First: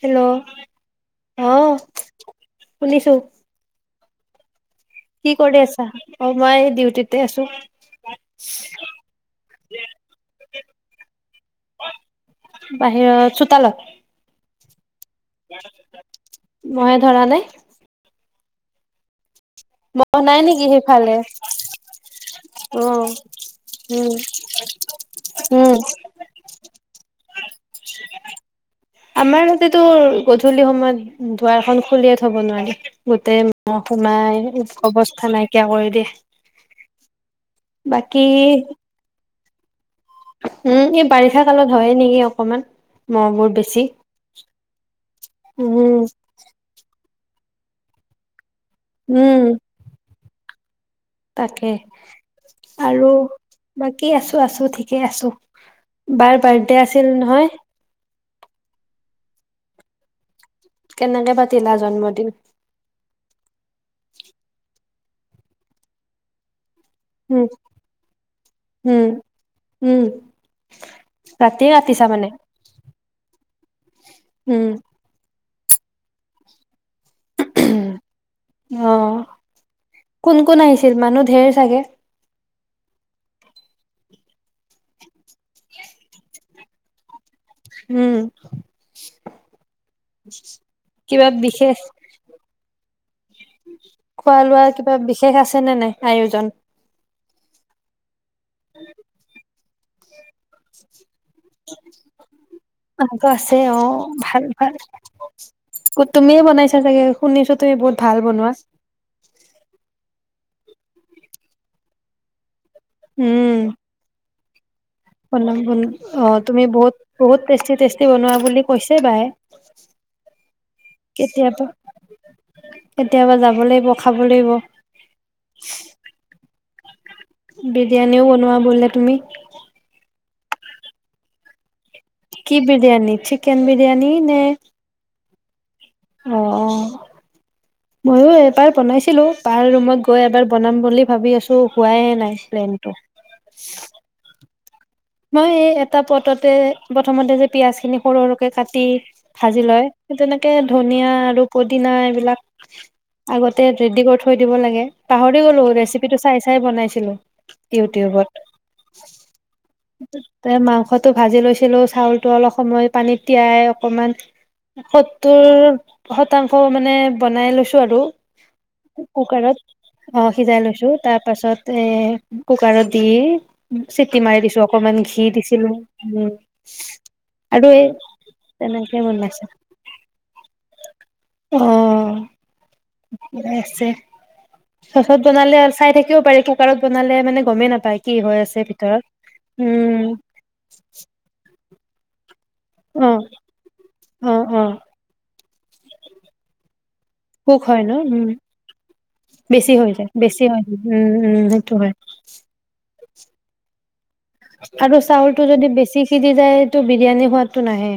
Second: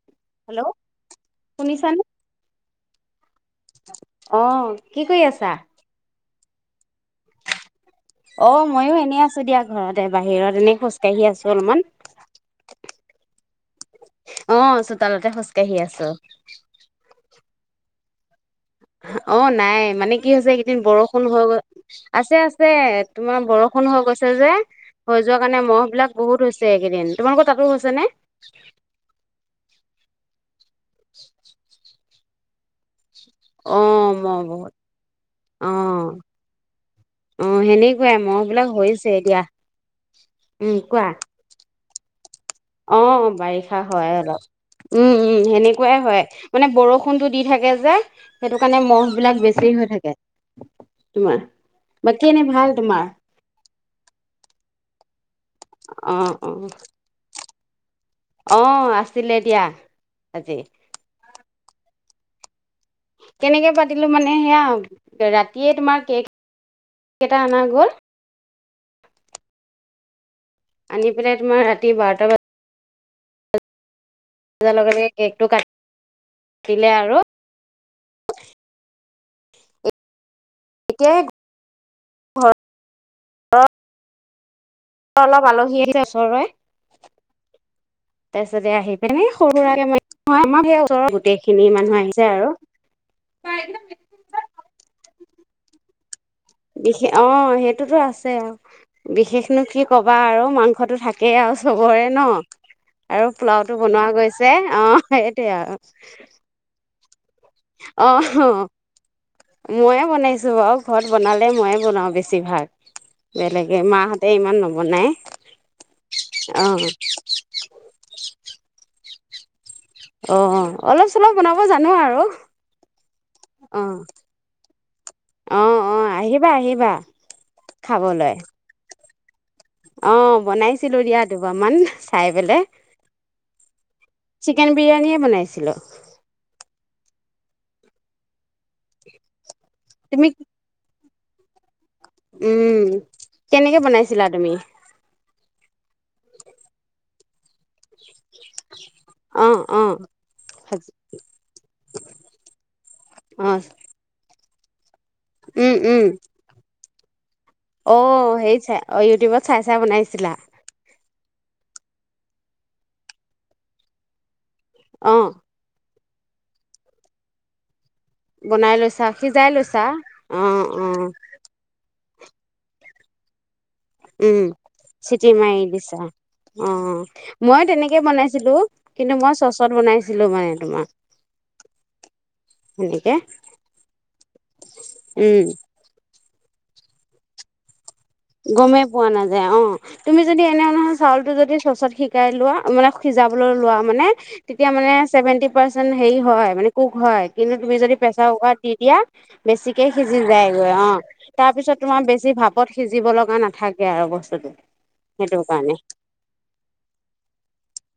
Hello! অ' শুনিছানে? শুনিছোঁ। অ' কি কৰি আছা? অ' মই ডিউটিতে আছো। অ' মই এনেই আছো দিয়া ঘৰতে, বাহিৰত এনেই খোজকাঢ়ি আছো অলপমান। বাহিৰৰ চোতালত। অ' চোতালতে খোজকাঢ়ি আছো। মহে ধৰা নাই? হা? অ' নাই মানে মহ কি নাই হৈছে নেকি এইকেইদিন, সেইফালে বৰষুণ হৈ আছে। অ তোমাৰ বৰষুণ হৈ উম গৈছে যে, হৈ যোৱা কাৰণে উম ম'হ বিলাক বহুত হৈছে এইকেইদিন, তোমালোকৰ তাতো হৈছে নে? আমাৰ তাতে টো গধূলি সময়ত দুৱাৰখন খুলিয়ে থ'ব নোৱাৰি। গোটেই অ ম'হ মহ সোমাই বহুত অৱস্থা নাইকিয়া অ কৰি দিয়ে। অ' সেনেকুৱাই বাকী ম'হ বিলাক যে হৈছেই দিয়া। উম! এই বাৰিষা কালত হয় নেকি? অ' অ' বাৰিষাত হয় অলপ। উম! উম! সেনেকুৱাই হয় মানে বৰষুণ বৰষুণ টো দি থাকে যে সেইটো কাৰণে ম'হ উম বিলাক বেছি হৈ থাকে। তোমাৰ তাকে বাকী এনে ভাল তোমাৰ আৰু বাকী আছো, আছো। ঠিকে আছো অ', বাৰু, অ', বাৰ্থডে আছিল নহয়। অ আছিলে দিয়া তাতে। কেনেকে পাতিলা জন্মদিন। কেনেকে পাতিলো মানে সেয়া ৰাতিয়ে তোমাৰ কেক। কেইটা উম অনা গল। উম উম। আনি পিনে তোমাৰ ৰাতিয়ে ৰাতি কাটিছা মানে বাৰটা মা উম বজাৰ লগে লগে কেকটো কাট টিলে আৰু অ কোন কোন আহিছিল? মানুহ ধেৰ চাগে? ঘৰত অলপ আলহী আহিছে ওচৰৱে। উম তাৰপিছতে আহি পিনি এনেই সৰু সোৰাকৰাকে আমাৰ সেই ওচৰত কিবা গোটেইখিনি বিশেষ মানুহ আহিছে আৰু। খোৱা লোৱা কিবা [unintelligible] বিশেষ আছেনে নাই আয়োজন। বিশেষ অঁ, সেইটোতো আছ চে অঁ বিশেষ। নো কি ক'বা আৰু। মাংসটো থাকেই আও চবৰে ন' আৰু আকৌ আছে পোলাওটো অ বনোৱা ভাল গৈছে ভাল অঁহ সেইটোৱে আও। তুমিয়ে বনাইছা চাগে শুনিছো তুমি বহুত ভাল অঁহ বনোৱা ময়ে বনাইছো। তোৰ আৰু ঘৰত বনালে মইয়ে বনাওঁ বেছিভাগ। বেলেগে মাহঁতে এই ইমান ন পদুম ফুল অ' তুমি বহুত বহুত টেষ্টি টেষ্টি বনোৱা বুলি কৈছে বাই। অ' অলপ চলপ বনাব কেতিয়াবা জানোঁ আৰু কেতিয়াবা যাব লাগিব অ' খাব লাগিব অ' অ' আহিবা আহিব। বাৱাহ। বিৰিয়ানিও বনোৱা বোলে তুমি? অহ' বনাইছিলোঁ দিয়া দুবাৰ মান কি বিৰিয়ানি চিকেন বিৰিয়ানী নে? জিলা। অহ' মইয়ো এবাৰ বনাইছিলোঁ। বাৰ ৰুমত গৈ তুমি এবাৰ বনাম বুলি। ভাবি আছোঁ। উম, কেনেকে বনাইছিলা তুমি? মই এই এটা পটতে প্ৰথমতে যে। পিঁয়াজ খিনি সৰু সৰুকে কাটি অ ভাজি অ লয়, সেই তেনেকে ধনিয়া আৰু পদিনা এইবিলাক অ আগতে ৰেডি কৰি থৈ দিব লাগে। পাহৰি গলো, উম উম ৰেচিপিটো চাই চাই বনাইছি দিলো। অ', হেইত চাই, অ ইউটিউবত চাই চাই বনাইছিলা তে মাংসত টো ভাজি লৈছিলো, চাউলটো অলপ সময় পানীত তিয়াই অকমান অ সেটো শতাংশ মানে বনাই লৈছোঁ আৰু। বনাই লৈছা সিজাই কুকাৰত লৈছা অ', সিজাই লৈছোঁ তাৰপাছতে কুকাৰত দিয়েই চিটি মাৰাই উম দিছোঁ। অকমান ঘি চিটি মাৰি দিছিলোঁ, দিছা উম। অ মই আৰু এই তেনেকে বনাইছিলো তেনেকেই কিন্তু মই বনাইছিলোঁ চচত বনাইছিলো মানে তোমাৰ অ', সেনেকে [unintelligible] চচত উম বনালে চাই থা তেনেকেও পাৰি! কুকাৰত বনালে মানে গমেই নাপায়। কি হৈ আছে গমেই ভিতৰত পোৱা নাযায়। অ', উম তুমি যদি এনে নহয় চাউলটো যদি চচত শিকাই লোৱা মানে অ সিজাবলৈ লোৱা, মানে অ অ তেতিয়া মানে চেভেন্তি পাৰ্চেণ্ট হেই হয়, মানে কুক হয় কিন্তু কুক তুমি হয় ন যদি উম প্ৰেচাৰ কুকাৰত দি দিয়া, বেছি বেছিকেই হৈ যায় সিজি বেছি হৈ যায়গৈ। যায় অ', উম উম সেইটো তাৰপিছত হয় তোমাৰ বেছি ভাপত সিজিব লগা নাথাকে আৰু বস্তু আৰু চাউলটো যদি বেছি সিজি যায়, এইটো বিৰিয়ানী সুৱাদটো নাহে।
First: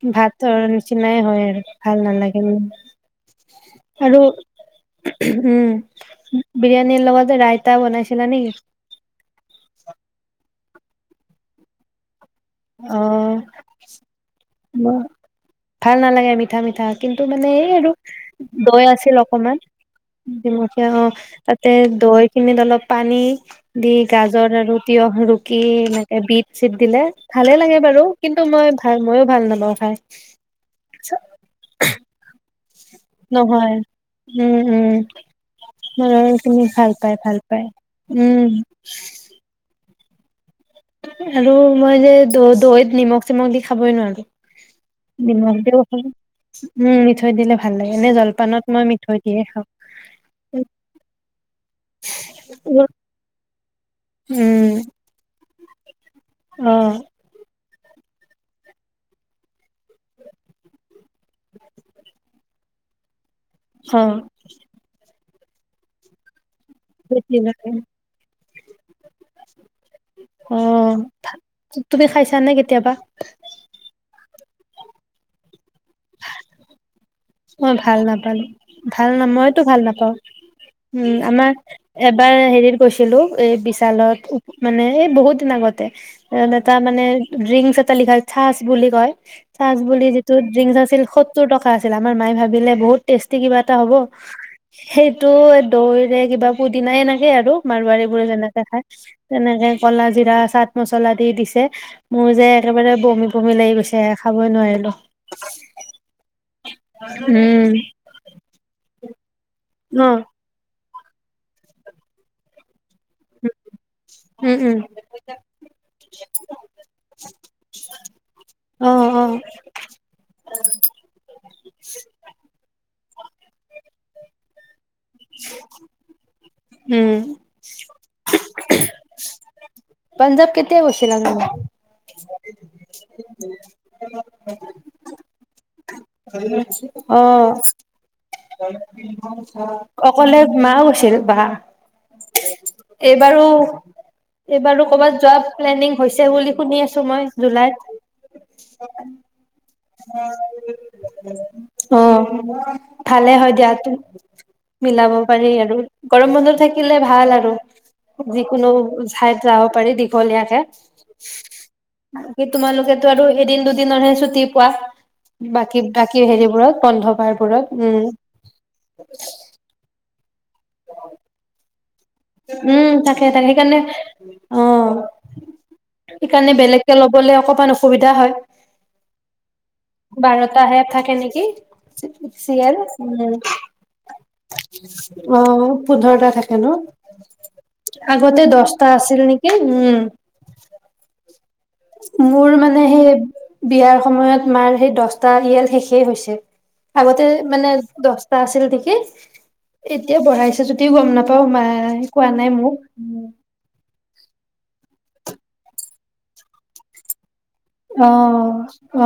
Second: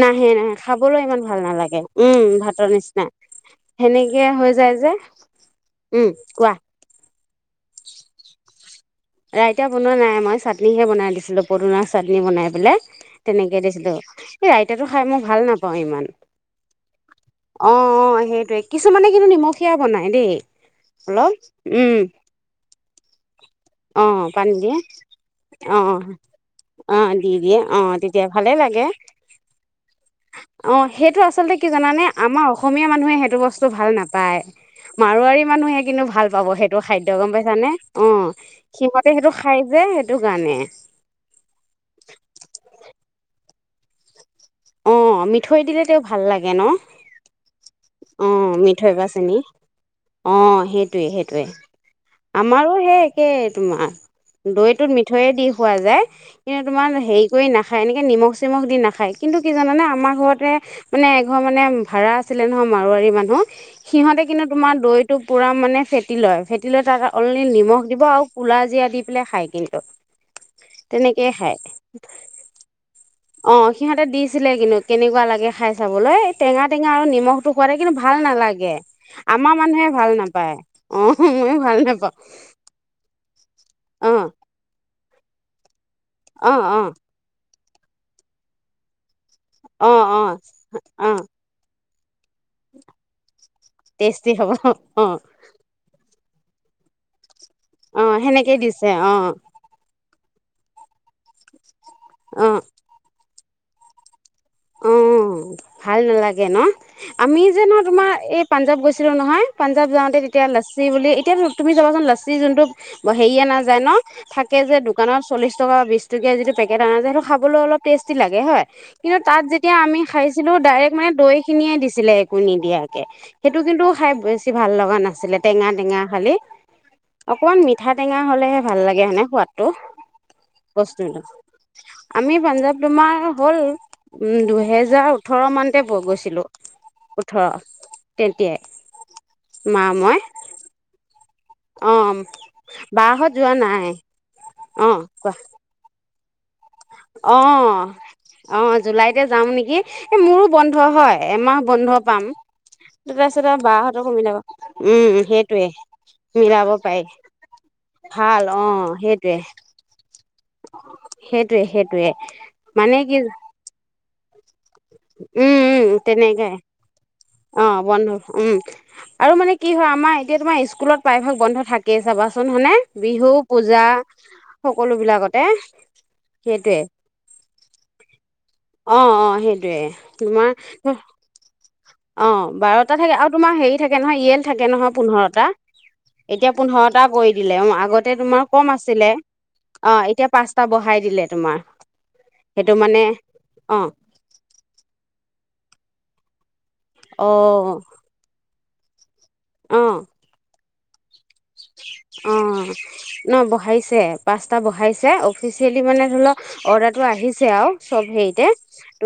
নাহে, নাহে, ভাতৰ খাবলৈ নিচিনাই ইমান ভাল হয় আৰু নালাগে! ভাল উম, নালাগে ভাতৰ নিচিনা আৰু সেনেকে হৈ যায় যে! উম, কোৱা। লগতে ৰাইতা বনাইছিলা নেকি? পনিহে বনাই দিছিলোঁ পৰুণা চাদী আহ এই ৰাইতাটো ম খাই মই ভাল নাপাওঁ ভাল ইমান নালাগে মিঠা মিঠা কিন্তু মানে এই অ আৰু অ সেইটোৱে দৈ কিছুমানে আছিল কিন্তু অকমান নিমখীয়া বনাই দেই নিমখীয়া অ' অলপ তাতে উম দৈখিনিত অলপ পানী দি অ গাজৰ পানী দিয়ে আৰু তিয়হ ৰুকি এনেকে বিট চিট দিলে দ ভালে লাগে অ' বাৰু তেতিয়া কিন্তু ভালে মই লাগে ভাল ময়ো ভাল নাপাওঁ খাই অ' সেইটো আচল কি জানে আমাৰ অসমীয়া মানুহে সেইটো বস্তু নহয় ভাল নাপায় উম উম মাৰোৱাৰী মানুহে কিন্তু ল'ৰা ভাল পাব খিনি সেইটো ভাল খাদ্য পায় গম ভাল পায় পাইছানে অ' উম সিহঁতে সেইটো খাই যে স! ! সেইটো কাৰানে আৰু মই যে দ দৈত নিমখ চিমখ দি খাবই নোৱাৰো অ' নিমখ মিঠৈ দিও দিলে খা তেওঁ ভাল লাগে ন উম মিঠৈ দিলে ভাল লাগে এনে অ' জলপানত মই বা মিঠৈ চেনি দিয়ে খাওঁ অ' সেইটোৱে সেইটোৱে আমাৰো উম সেই একে তোমাৰ দৈটোত মিঠৈয়ে দি খোৱা যায় কিন্তু অ তোমাৰ হেৰি কৰি নাখায় এনেকে নিমখ চিমখ দি নাখায় কিন্তু জানানে আমাৰ ঘৰতে মানে এঘৰ মানে ভাড়া আছিলে নহয় মাৰোৱাৰী মানুহ অ সিহতে কিন্তু তোমাৰ দৈত টো পুৰা মানে ফেটি লয় ফে দিলে তাক অল বেছিভাগে। নিমখ দিব আৰু কোলাাজিৰা দি পেলাই খায় কিন্তু অ তেনেকেই ভা- খায় তুমি খাইছানে কেতিয়াবা অ সিহঁতে দিছিলে কিন্তু কেনেকুৱা লাগে খাই চাবলৈ টেঙা টেঙা আৰু নিমখটো খোৱ মই দে কিন্তু ভাল নাপালো নালাগে ভাল না আমাৰ মইতো মানুহে নাপাওঁ ভাল নাপায় উম আহ আমাৰ মইয়ো ভাল নাপাওঁ এবাৰ হেৰিত গৈছিলো এই বিশালত অ', মানে এই বহুত দিন আগতে এ অ', এটা অ', মানে ড্ৰিংক লিখা থাছ বুলি কয় অ', অ', অ', [unintelligible] তোৰ টকা আছিল আাৰ মাই ভাবিলে বহুত ষ্টে কিবা এটা হ'ব টেষ্টি হ'ব অ', সেইটো দৈ কিবা পুদিনা এনেকে আৰু মাৰোবাৰী অ', বোৰে সেনেকেই যেনেকে খাই দিছে অ', তেনেকে কলা জিৰা চাট মছলা দি দিছে মোৰ যে অ'। একেবাৰে বমি বমি লাগি গৈছে খাবই অ নোৱাৰিলো ভাল নালাগে ন আমি যে ন উম তোমাৰ এই পাঞ্জাৱ গৈছিলোঁ নহয় পাঞ্জাৱ অ যাওঁতে তেতিয়া লেচ টি বুলি এতিয়া তুমি যাবাচোন লাচি যোনটো হেৰিয়ে নাযায় ন উম থাকে যে উম দোকানত চল্লিশ টকা বিশ টকীয়া যিটো পেকেট অনা যায় সেইটো খাবলৈ অলপ টেষ্টি লাগে হয় অ কিন্তু অ তাত যেতিয়া আমি খাইছিলোঁ ডাইৰেক্ট মানে দৈ খিনিয়ে দিছিলে একো নিদিয়াকে সেইটো কিন্তু খাই বেছি ভাল লগা নাছিলে টেঙা টেঙা খালি উম অকমান মিঠা টেঙা হলেহে ভাল লাগে সোৱাদ পঞ্জাব কেতিয়া গৈছিলা নো? আমি পাঞ্জাৱ তোমাৰ হ'ল। দুহেজাৰ ওঠৰ মান আহ। তেতিয়াই মা মই অকলে মাও গৈছে। অঁ বাহঁত এইবাৰো যোৱা নাই এইবাৰো কৰবাত যোৱা প্লেনিং গৈছে বুলি শুনি আছো মই অ জুলাইত আহ জুলাইতে যাম নেকি এই মোৰো বন্ধ হয় এমাহ বন্ধ অ পাম। ভালে তাৰপিছত হয় আৰু দিয়া বাহঁতকো মিলাব মিলাব উম পাৰি সেইটোৱে আৰু গৰম বন্ধু মিলাব থাকিলে পাৰি ভাল আৰু ভাল যিকোনো অঁ ঠাইত সেইটোৱে যাব পাৰি দীঘ সেইটোৱে সেইটোৱে কি তোমালোকেতটো মানে কি আৰু এদিন দুদিনৰ হে ছুটি পোৱা উম বাকী উম বাকী তেনেকাই হেৰিবোৰত অঁ বন্ধবাৰবোৰত। উম আৰু মানে কি হয় আমাৰ তোমাৰ এতিয়া তোমাৰ স্কুলত প্ৰাইভাগ বন্ধ থাকে কেই চাবাচোন হয় নে উম তাকে বিহু তাকে সেইকাৰণে পূজা অ সকলো বিলাকতে সেইকাৰণে সেইটয়ে বেলেগকে ল'বলে অকমান অ অ সেই। বাৰটা হে থাকে নেকি? অ চিৰিয়েল বাৰটা থাকে আৰু তোমাৰ উম হেৰি থাকে নহয় ই য়েল থাকে নহয় পোন্ধৰটা অ পোন্ধৰটা এতিয়া থাকে ন পোন্ধৰটা। কৰি দিলে অ আগতে তোমাৰ কম দহটা আছিলে আছিল নেকি অ উম এতিয়া পাঁচটা বঢ়াই দিলে তোমাৰ। মোৰ মানে সেই অ বিয়াৰ সময়ত মাৰ সেই দহটা ইয়েল শেষেই হৈছে। আগতে অ মানে দশটা আছিল দে কি। অ এতিয়া বঢ়াইছে য দিও গম নাপাওঁ। অ মা কোৱা নাই মোক। পাচঁটা বঢ়াইছে অফিচিয়েলি মানে ধৰি লওক অৰ্ডাৰটো আহি ছে আৰু চব অ হেৰিতে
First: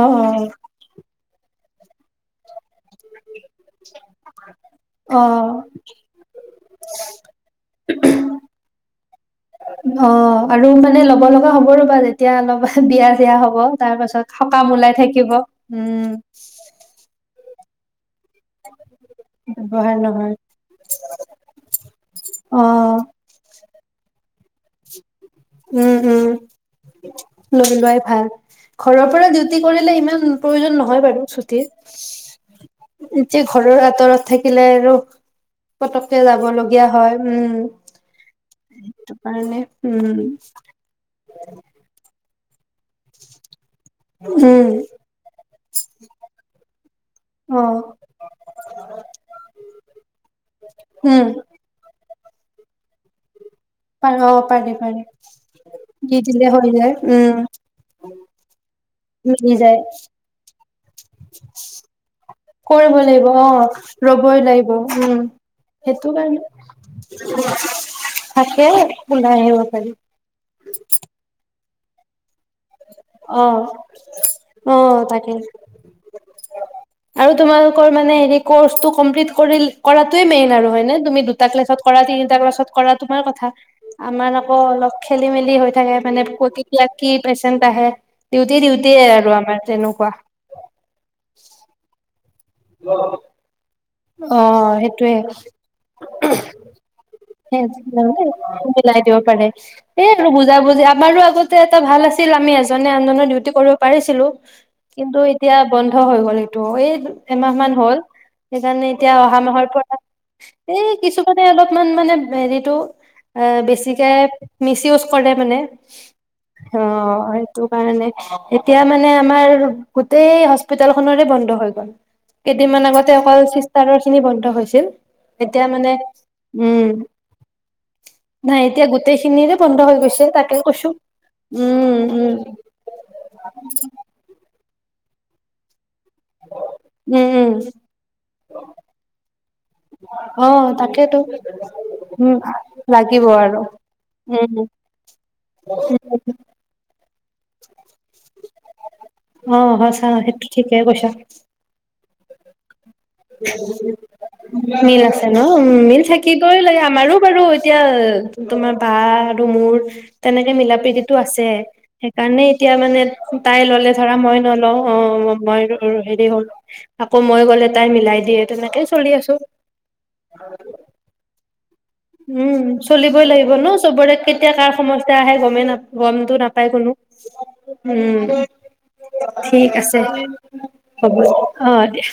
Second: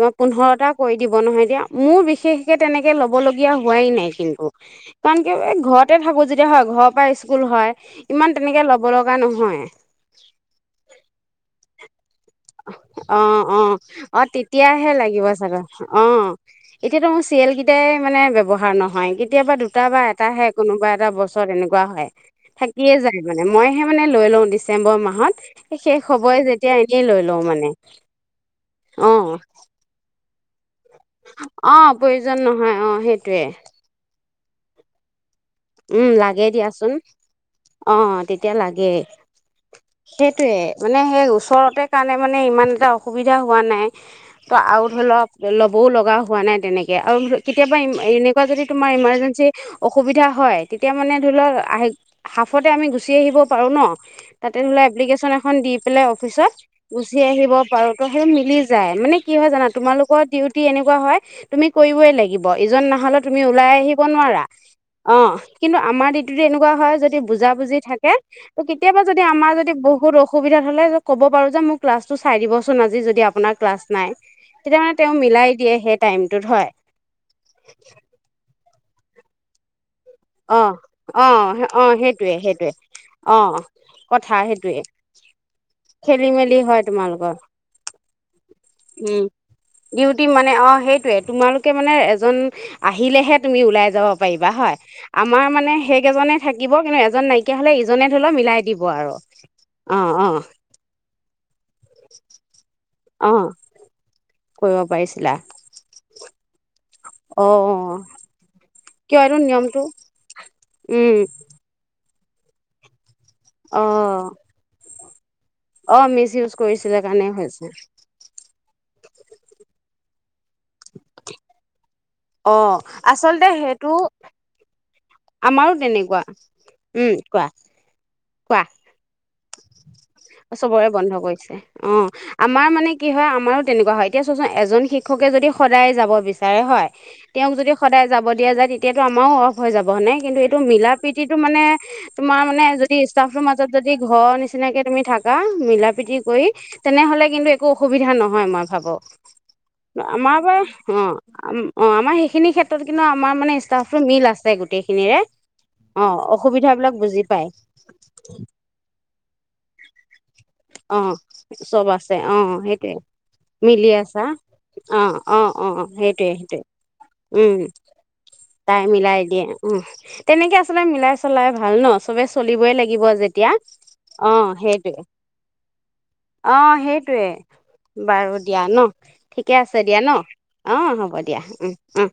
অ পোন্ধৰটা কৰি দিব নহয় এতিয়া। মোৰ বিশেষকে তেনেকে ল'ব লগিয়া হোৱাই নাই কিন্তু কাৰণ অ ক' ঘৰতে থাকো যেতিয়া হয় ঘৰৰ পৰা সেটো হয়, ইমান তেনেকে ল'ব লগা নহয়। [inaudible] এতিয়া অলপ বিয়া চিয়া অঁ হ'ব অঁ তাৰ পাছত অঁ সকাম ওলাই তেতিয়াহে লাগিব থাকিব, উম। চিৰিয়েল কেইটাই মানে ব্যৱহাৰ নহয়। কেতিয়াবা দুটা ব্যৱহাৰ বা নহয় এটাহে কোনোবা এটা বছৰ এনেকুৱা হয় অ থাকিয়ে যায় মানে মই মানে লৈ লওঁ ডিচেম্বৰ মাহত। এ উম শেষ উম হ'বই যেতিয়া এনে লৈ মানে লৈ লোৱাই ভাল, ঘৰৰ পৰা অঁ ডিউটি কৰিলে ইমান প্ৰয়োজন নহয় হয় বাৰু চুটি, অঁ প্ৰয়োজন নহয় অঁ সেইটোৱে এতিয়া ঘৰৰ আঁতৰৰ থাকিলে আৰু উম পতককে লাগে যাব লগীয়া দিয়াচোন হয় উম, অঁ তেতিয়া লাগে সেইটো কাৰণে উম। সেইটোৱে মানে সেই ওচৰতে কাৰণে মানে ইমান এটা অসুবিধা হোৱা নাই ত' উম আৰু ধৰি লওঁক ল'বও লগা হোৱা নাই তেনেকে আৰু অ কেতিয়াবা এনেকুৱা যদি তোমাৰ ইমাৰ্জেঞ্চি অসুবিধা হয় তেতিয়া মানে উম ধৰি লওঁক আহ হাফতে আমি গুচি আহিব পাৰোঁ ন', পাৰ অ তাতে পাৰি ধৰা পাৰি এপ্লিকেচন এখন দি পেলাই দিলে হৈ যায় গুচি উম আহিব পাৰোঁ মানে মিলি জাই মানে কি হয় মিলি জানা যায় তোমালোকৰ টিউট এনেকুৱা হয় তুমি কৰিবই লাগিব। ইজন কৰিব নাহালেও লাগিব তুমি ওলাই অ', আহিব নোৱাৰা ৰ'বই লাগিব। উম অ', কিন্তু সেইটো আমাৰ কাৰণে ডিউটিত এনেকুৱা হয় যদি বুজা বুজি থাকে ত' কেতিয়াবা যদি ওলাই আমাৰ আহিব যদি পাৰি বহুত অসুবিধা হলে ক'ব পাৰো যে মোক ক্লাছটো চাই দিব আপোনাৰ যদি অ আজি ক্লাচ নাই অ তেতিয়া মানে তেওঁ তাকে মিলাই দিয়ে সেই টাইম টোত হয়। আৰু তোমালোকৰ মানে হেৰি কৰ্চটো কমপ্লিট কৰি কৰাটোৱে মেইন অ আৰু হয়নে তুমি অ দুটা ক্লাছত অ কৰা সেইটোৱে তিনিটা ক্লাছত সেইটোৱে কৰা তোমাৰ অ কথা, আমাৰ কথা আকৌ সেইটোৱে অলপ খেলি মেলি হৈ থাকে মানে খেলি মেলি অতিত হয় বা কি তোমালোকৰ পেচেণ্ট আহে। ডিউটি ডিউটিয়ে উম, আৰু আমাৰ তেনেকুৱা ডিউটি মানে অ', সেইটোয়ে তোমালোকে মানে এজন আহিলেহে তুমি ওলাই যাব অ পাৰিবা হয়, সেইটোয়ে আমাৰ মানে সেই কেইজনে থাকিব কিন্তু এজন নাইকিয়া হ'লে ইজনে ধৰি লওঁক মিলাই দিব আৰু এই অ', আৰু অ'। বুজা বুজি আমাৰো আগতে এটা ভাল আছিল আমি এজনে আনজনৰ অ ডিউটি কৰিব পাৰিছিলোঁ, কৰিব কিন্তু পাৰিছিলা এতিয়া বন্ধ হৈ গ'ল এইটো, এই অ এমাহমান হ'ল। সেইকাৰণে এতিয়া কিয় এইটো অহা মাহৰ নিয়মটো পৰা, এই উম কিছুমানে অলপমান মানে হেৰিতো এ, অ বেছিকে মিচ ইউচ্ কৰে মানে, অ মিচ ইউজ কৰিছিলে অ', কাৰণে সেইটো হৈছে কাৰণে, এতিয়া মানে আমাৰ গোটেই হচ পিটেলখনৰে বন্ধ হৈ গ'ল, অ কেইদিনমান আগত অকল আচলতে সেইটো চিষ্টাৰৰখিনি বন্ধ হৈছিল, এতিয়া আমাৰো মানে, তেনেকুৱা উম, নাই কোৱা এতিয়া গোটেই খিনিৰে বন্ধ হৈ গৈছ চবৰে বন্ধ কৰিছে, অ', উম আমাৰ মানে কি হয় আমাৰো তেনেকুৱা হয়, এতিয়া চোৱাচোন এজনী শিক্ষকে যদি সদায় যাব বিচাৰে হয়, উম উম তেওঁক যদি সদায় যাব দিয়া যায়, তেতিয়াতো আমাৰো অফ হৈ যাব হয়নে, কিন্তু অ এইটো মিলা তাকেতো প্ৰীতিটো মানে, উম তোমাৰ মানে যদি লাগিব ষ্টাফটোৰ আৰু মাজত যদি ঘৰৰ উম নিচিনাকে মি থাকা মিলা প্ৰতি কৰি, তেনেহ'লে কিন্তু একো অসুবিধা নহয় মই ভাবো, অ সঁচা আমাৰ সেইটো বাৰু, ঠিকেই কৈছা অ', উম, অ'। আমাৰ সেইখিনি খেত মিল গোটেইখিনিৰে আছে ন, উম, মিল অ', থাকিবই লাগে, অসুবিধাবিলাক আমাৰো বুজি বাৰু পায় এতিয়া, তোমাৰ বা টো মোৰ তেনেকে মিলা প্ৰীতিটো অ', আছে, চব আছে সেইকাৰণে অ', এতিয়া সেইটোৱে মানে তাই মিলি ল'লে ধৰা আছা মই নলওঁ, অ', মই অ', ৰু-ৰু হেৰি সেইটোৱে হ'ল, সেইটোৱে আকৌ মই উম, গ'লে মিলাই দিয়ে তাই তেনেকেই চলি মিলাই আছো দিয়ে, উঃ, তেনেকে আচলতে মিলাই চল লাই ভাল ন, চবে উম চলিবই লাগিব চলিবই যেতিয়া, লাগিব ন চবৰে অ', কেতিয়া কাৰ সেইটোৱেই। সমস্যা আহে গমেই নাপ-গমতো নাপায় কোনো, উম, বাৰু দিয়া ন ঠিকে ঠিক আছে, দিয়া ন অ', হ'ব দিয়া, উম, অ', উম। দিয়া।